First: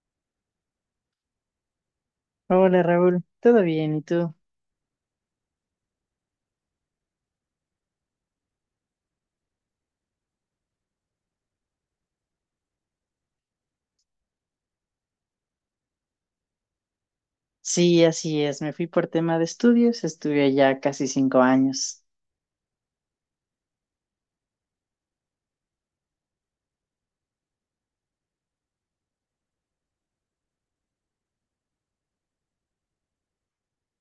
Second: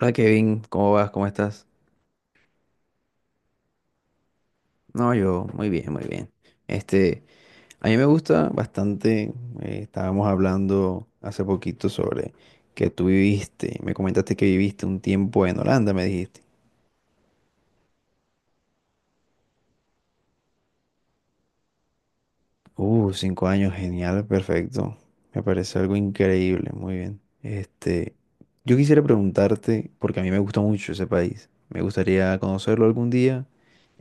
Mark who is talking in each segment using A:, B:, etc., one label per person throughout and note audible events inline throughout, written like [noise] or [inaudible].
A: Hola Kevin, ¿cómo vas? ¿Cómo estás?
B: Hola Raúl, ¿todo bien? ¿Y tú?
A: No, yo muy bien, muy bien. Este, a mí me gusta bastante. Estábamos hablando hace poquito sobre que tú viviste, me comentaste que viviste un tiempo en Holanda, me dijiste.
B: Sí, así es. Me fui por tema de estudios, estuve allá casi 5 años.
A: 5 años, genial, perfecto. Me parece algo increíble, muy bien. Yo quisiera preguntarte, porque a mí me gusta mucho ese país, me gustaría conocerlo algún día,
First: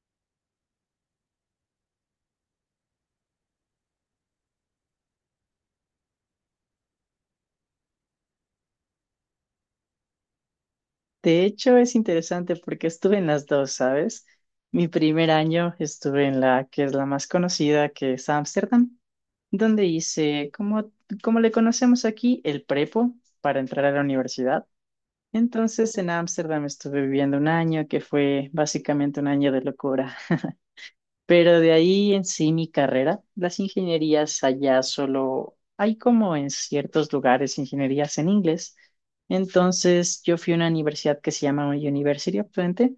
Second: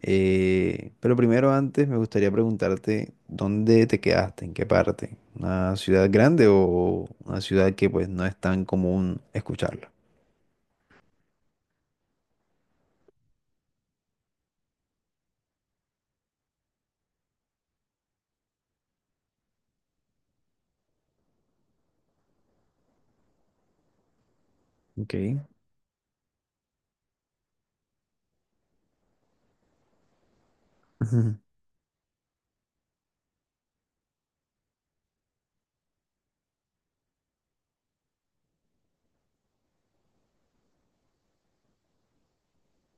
A: pero primero antes me gustaría preguntarte dónde te quedaste, en qué parte, una ciudad grande o una ciudad que pues no es tan común escucharla.
B: De hecho, es interesante porque estuve en las dos, ¿sabes? Mi primer año estuve en la que es la más conocida, que es Ámsterdam, donde hice, como, como le conocemos aquí, el prepo para entrar a la universidad.
A: Ok.
B: Entonces, en Ámsterdam estuve viviendo un año que fue básicamente un año de locura.
A: [laughs]
B: Pero de ahí en sí mi carrera, las ingenierías allá solo hay como en ciertos lugares ingenierías en inglés. Entonces yo fui a una universidad que se llama University of Twente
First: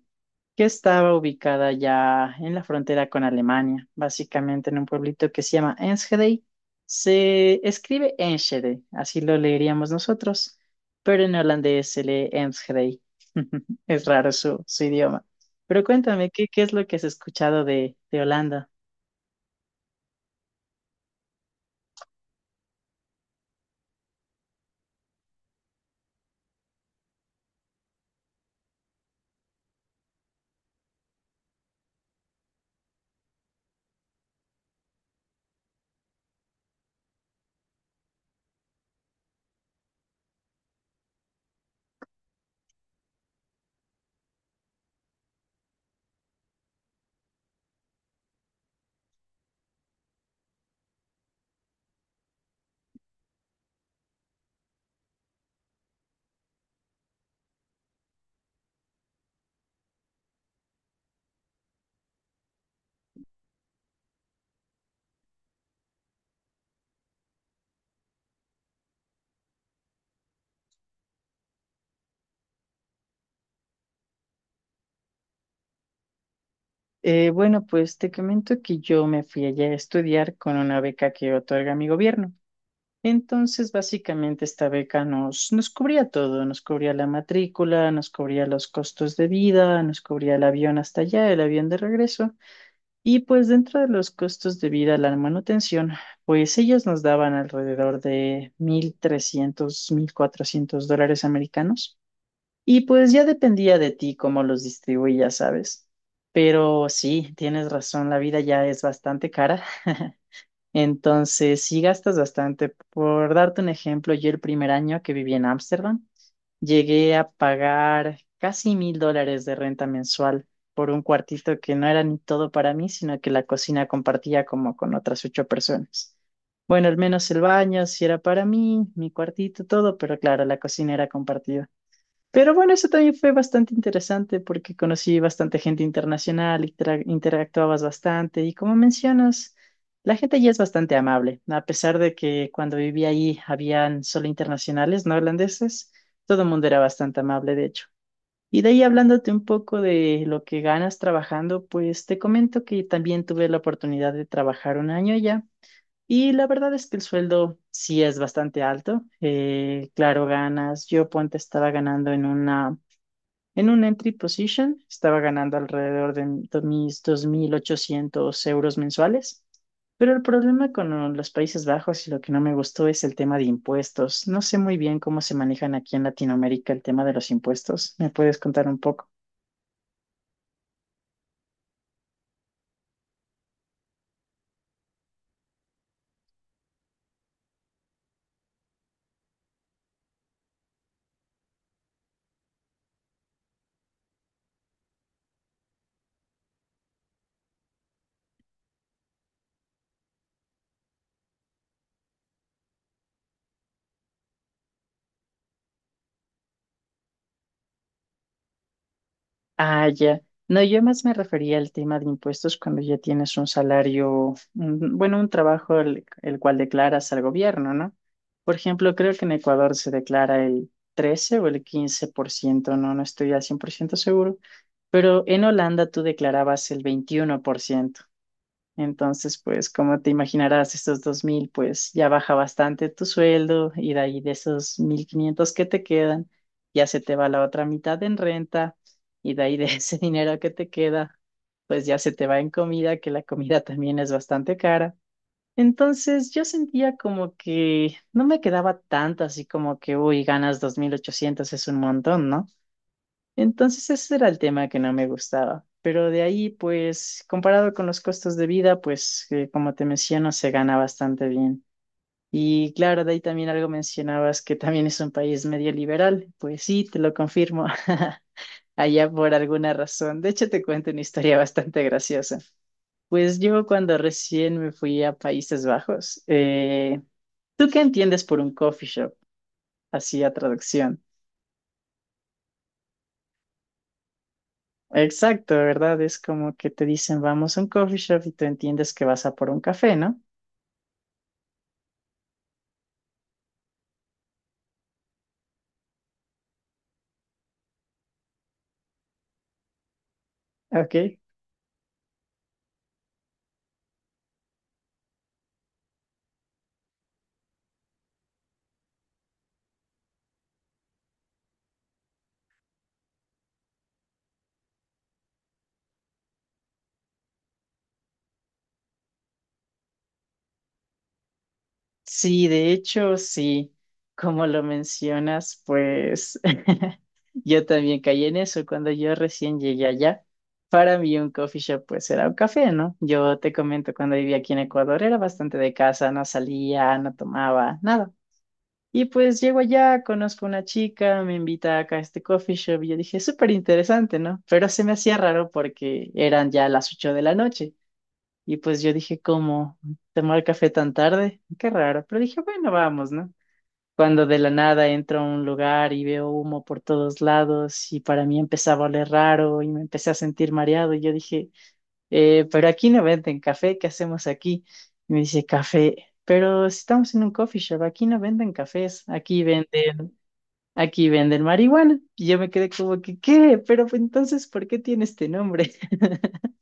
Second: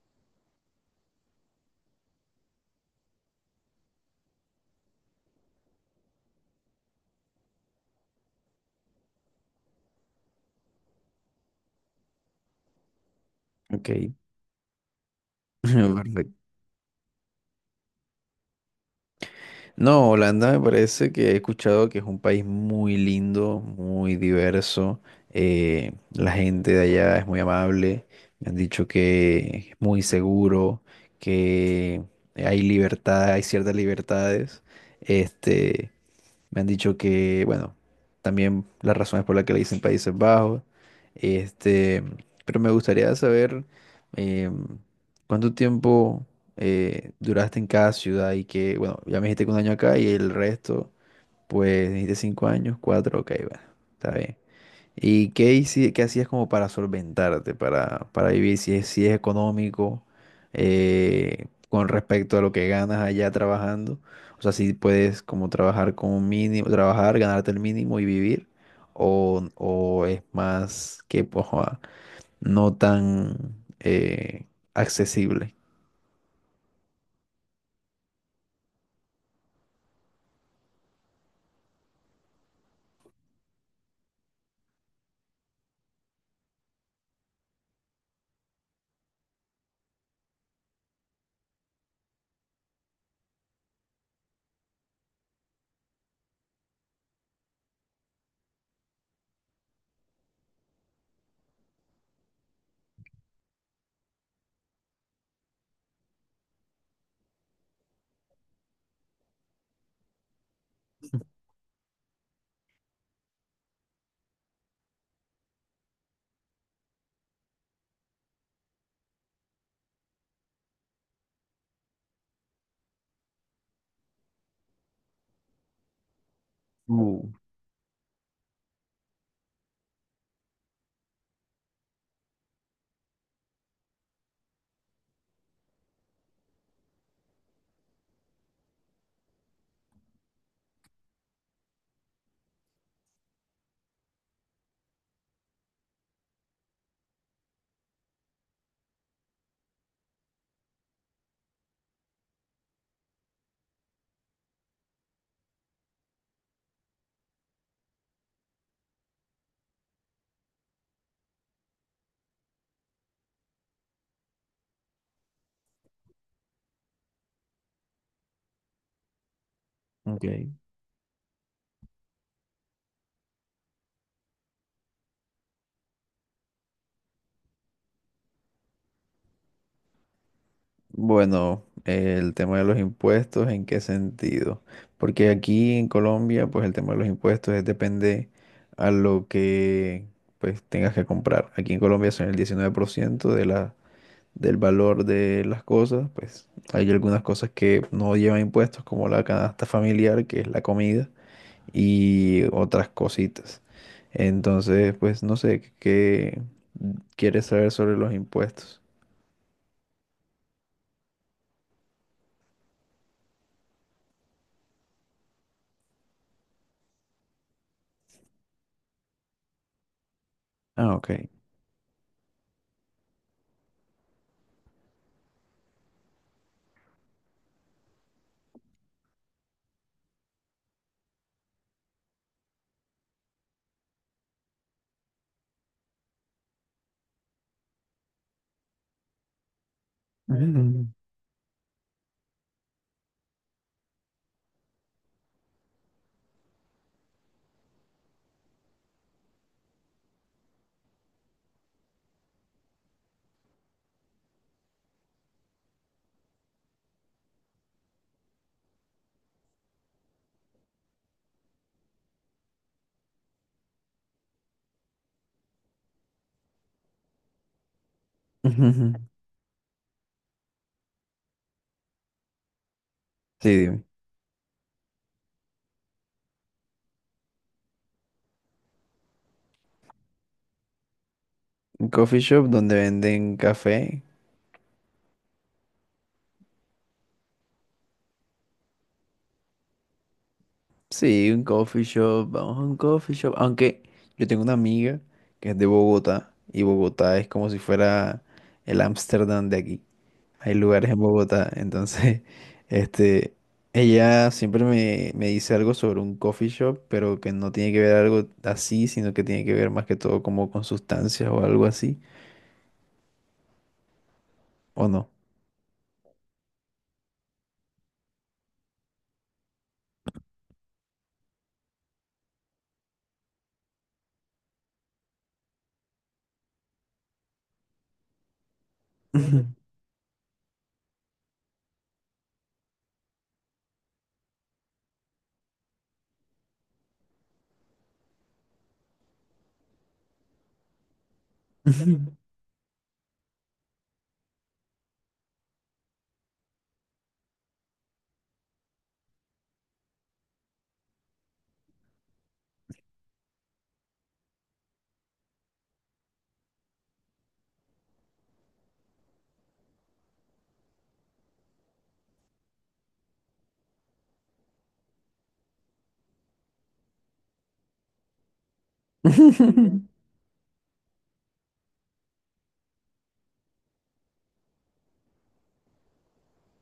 B: que estaba ubicada ya en la frontera con Alemania, básicamente en un pueblito que se llama Enschede. Se escribe Enschede, así lo leeríamos nosotros, pero en holandés se lee Enschede. [laughs]
A: ok,
B: Es raro su idioma. Pero
A: [laughs]
B: cuéntame,
A: perfecto.
B: ¿qué es lo que has escuchado de Holanda?
A: No, Holanda me parece que he escuchado que es un país muy lindo, muy diverso. La gente de allá es muy amable. Me han dicho que es muy seguro, que hay libertad, hay ciertas libertades. Este, Me han dicho que, bueno, también las razones por las que le dicen Países Bajos. Este, pero me gustaría saber eh, cuánto tiempo duraste en cada ciudad. Y que, bueno, ya me dijiste que 1 año acá y el resto, pues dijiste 5 años, cuatro, ok, bueno, está bien. ¿Y qué, qué hacías como para solventarte, para vivir, si es, si es económico, con respecto a lo que ganas allá trabajando? O sea, si puedes como trabajar con un mínimo, trabajar, ganarte el mínimo y vivir, o es más que pues, ah, no tan accesible.
B: Bueno, pues te comento que yo me fui allá a estudiar con una beca que otorga mi gobierno. Entonces, básicamente esta beca nos cubría todo, nos cubría la matrícula, nos cubría los costos de vida, nos cubría el avión hasta allá, el avión de regreso. Y pues dentro de los costos de vida, la manutención, pues ellos nos daban alrededor de 1300, 1400 dólares americanos. Y pues ya dependía de ti cómo los distribuías, ¿sabes? Pero sí, tienes razón, la vida ya es bastante cara. [laughs] Entonces, sí gastas bastante. Por darte un ejemplo, yo el primer año que viví en Ámsterdam, llegué a pagar casi $1000 de renta mensual por un cuartito que no era ni todo para mí, sino que la cocina compartía como con otras ocho personas. Bueno, al
A: Uh,
B: menos el baño sí era para mí, mi cuartito, todo, pero claro, la cocina era compartida. Pero bueno, eso también fue bastante interesante porque conocí bastante gente internacional, interactuabas bastante y como mencionas, la gente allí es bastante amable, a pesar de que cuando viví allí habían solo internacionales, no holandeses, todo el mundo era bastante amable, de hecho. Y de ahí hablándote un poco de lo que ganas trabajando, pues te comento que también tuve la oportunidad de trabajar un año allá y la verdad es que el sueldo sí es bastante alto. Claro, ganas, yo ponte estaba ganando en un entry position estaba ganando alrededor de mis 2800 euros mensuales, pero el
A: ok.
B: problema con los Países Bajos y lo que no me gustó es el tema de impuestos. No sé muy bien cómo se manejan aquí en Latinoamérica el tema de los impuestos. ¿Me puedes contar un poco?
A: Bueno, el tema de los impuestos, ¿en qué sentido? Porque aquí en Colombia, pues el tema de los impuestos es depende a lo que pues tengas que comprar. Aquí en Colombia son el 19% de la, del valor de las cosas. Pues hay algunas cosas que no llevan impuestos, como la canasta familiar, que es la comida, y otras cositas. Entonces, pues no sé, ¿qué quieres saber sobre los impuestos?
B: Ah, ya. No, yo más me refería al tema de impuestos cuando ya tienes un salario, bueno, un trabajo el cual declaras al gobierno, ¿no? Por ejemplo, creo que en Ecuador se declara el
A: Ah, ok.
B: 13 o el 15%. No estoy al 100% seguro, pero en Holanda tú declarabas el 21%. Entonces, pues como te imaginarás, estos 2000 pues ya baja bastante tu sueldo y de ahí de esos 1500 que te quedan, ya se te va la otra mitad en renta y de ahí de [laughs] ese dinero que te
A: Mm.
B: queda, pues ya se te va en comida, que la comida también es bastante cara. Entonces yo sentía como que no me quedaba tanto, así como que, uy, ganas 2800 es un montón, ¿no? Entonces ese era el tema que no me gustaba. Pero de ahí, pues, comparado con los costos de vida, pues, como te menciono, se gana bastante bien. Y claro, de ahí también algo mencionabas que también es un país medio liberal. Pues sí, te lo confirmo. [laughs]
A: [laughs]
B: Allá por alguna razón. De hecho, te cuento una historia bastante graciosa. Pues
A: Sí,
B: yo
A: dime.
B: cuando recién me fui a Países Bajos, ¿tú qué entiendes por un coffee shop? Así a traducción.
A: ¿Un coffee shop? Donde venden café.
B: Exacto, ¿verdad? Es como que te dicen, vamos a un coffee shop y tú entiendes que vas a por un café, ¿no?
A: Sí, un coffee shop, vamos a un coffee shop. Aunque yo tengo una amiga que es de Bogotá, y Bogotá es como si fuera el Ámsterdam de aquí. Hay lugares
B: Ok.
A: en Bogotá, entonces, [laughs] este, ella siempre me, me dice algo sobre un coffee shop, pero que no tiene que ver algo así, sino que tiene que ver más que todo como con sustancias o algo así, ¿o no?
B: Sí, de hecho, sí, como lo mencionas, pues [laughs] yo también caí en eso cuando yo recién
A: [laughs]
B: llegué allá. Para mí un coffee shop pues era un café, ¿no? Yo te comento, cuando vivía aquí en Ecuador era bastante de casa, no salía, no tomaba, nada. Y pues llego allá, conozco una chica, me invita acá a
A: Ujú.
B: este coffee shop y yo dije, súper interesante, ¿no? Pero se me hacía raro porque eran ya las 8 de la noche. Y pues yo dije, ¿cómo tomar café tan tarde? Qué raro. Pero dije, bueno, vamos, ¿no? Cuando de la nada entro a un lugar y veo humo por todos lados y para mí empezaba a oler raro y me empecé a sentir mareado y yo dije, pero aquí no venden café, ¿qué hacemos aquí?" Y me dice, café. Pero si estamos en un coffee shop, aquí no venden cafés, aquí
A: [laughs]
B: venden Aquí venden marihuana. Y yo me quedé como que, ¿qué? Pero pues, entonces, ¿por qué tiene este nombre? [laughs]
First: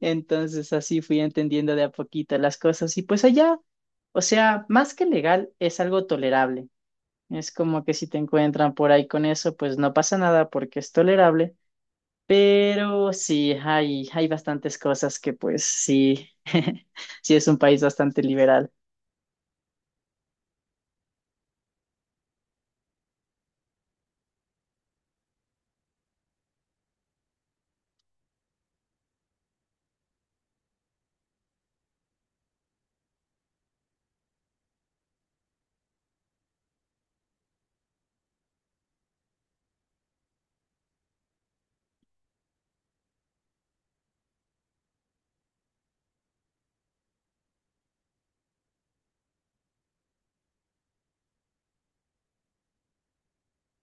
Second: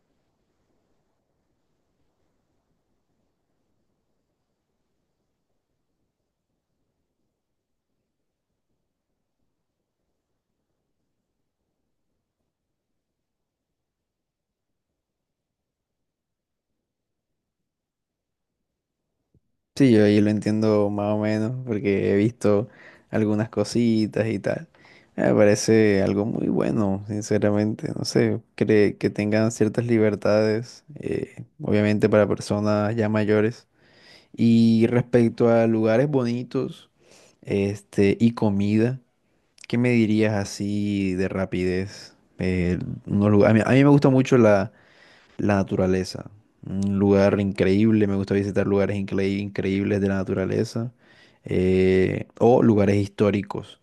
B: Entonces, así fui entendiendo de a poquito las cosas. Y pues allá, o sea, más que legal, es algo tolerable. Es como que si te encuentran por ahí con eso, pues no pasa nada porque es tolerable. Pero sí, hay bastantes cosas que pues sí, [laughs] sí es un país bastante liberal.
A: Sí, yo ahí lo entiendo más o menos porque he visto algunas cositas y tal. Me parece algo muy bueno, sinceramente. No sé, que tengan ciertas libertades, obviamente para personas ya mayores. Y respecto a lugares bonitos, y comida, ¿qué me dirías así de rapidez? A mí me gusta mucho la naturaleza. Un lugar increíble. Me gusta visitar lugares increíbles de la naturaleza. O lugares históricos.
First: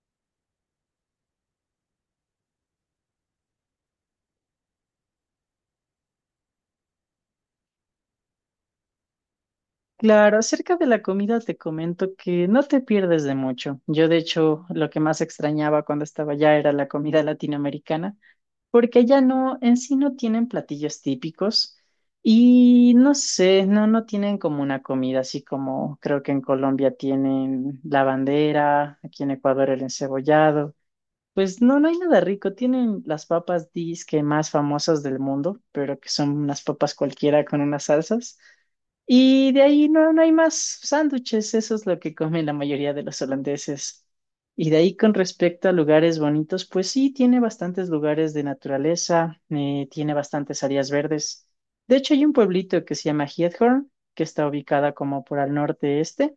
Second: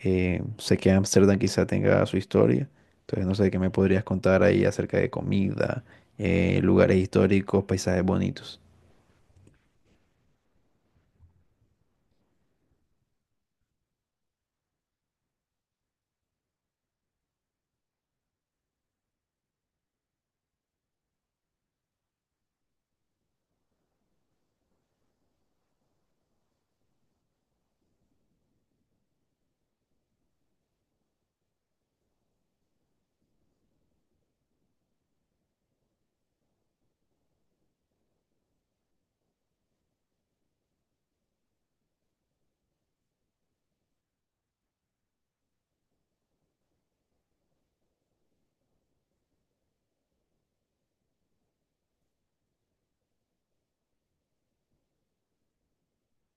A: Sé que Ámsterdam quizá tenga su historia. Entonces no sé qué me podrías contar ahí acerca de comida, lugares históricos, paisajes bonitos.
B: Claro, acerca de la comida te comento que no te pierdes de mucho. Yo, de hecho, lo que más extrañaba cuando estaba allá era la comida latinoamericana, porque allá no, en sí no tienen platillos típicos y no sé, no tienen como una comida así como creo que en Colombia tienen la bandera, aquí en Ecuador el encebollado. Pues no, no hay nada rico. Tienen las papas disque más famosas del mundo, pero que son unas papas cualquiera con unas salsas. Y de ahí no, no hay más sándwiches, eso es lo que comen la mayoría de los holandeses. Y de ahí con respecto a lugares bonitos, pues sí, tiene bastantes lugares de naturaleza, tiene bastantes áreas verdes. De hecho, hay un pueblito que se llama Giethoorn, que está ubicada como por al norte-este.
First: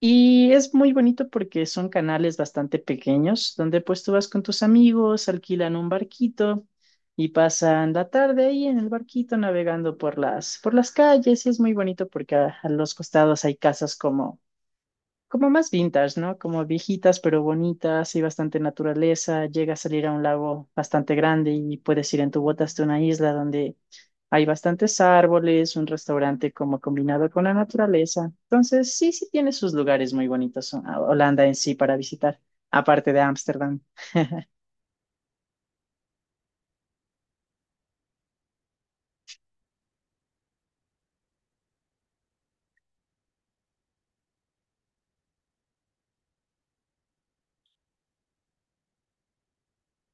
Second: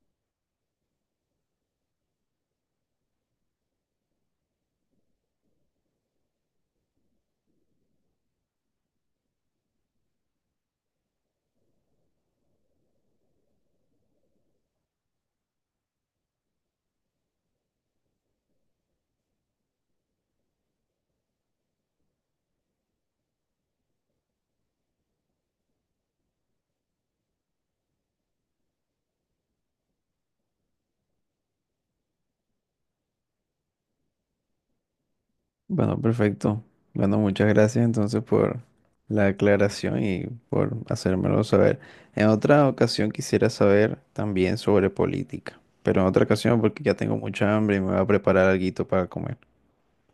B: Y es muy bonito porque son canales bastante pequeños, donde pues tú vas con tus amigos, alquilan un barquito y pasan la tarde ahí en el barquito navegando por las calles. Y es muy bonito porque a los costados hay casas como más vintage, ¿no? Como viejitas pero bonitas y bastante naturaleza. Llega a salir a un lago bastante grande y puedes ir en tu bota hasta una isla donde hay bastantes árboles, un restaurante como combinado con la naturaleza. Entonces, sí, sí tiene sus lugares muy bonitos Holanda en sí para visitar, aparte de Ámsterdam.
A: Bueno, perfecto. Bueno, muchas gracias entonces por la aclaración y por hacérmelo saber. En otra ocasión quisiera saber también sobre política, pero en otra ocasión porque ya tengo mucha hambre y me voy a preparar alguito para comer.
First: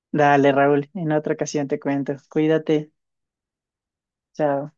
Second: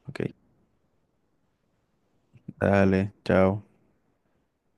A: Ok,
B: Dale, Raúl, en otra ocasión te cuento. Cuídate.
A: dale, chao.
B: Chao.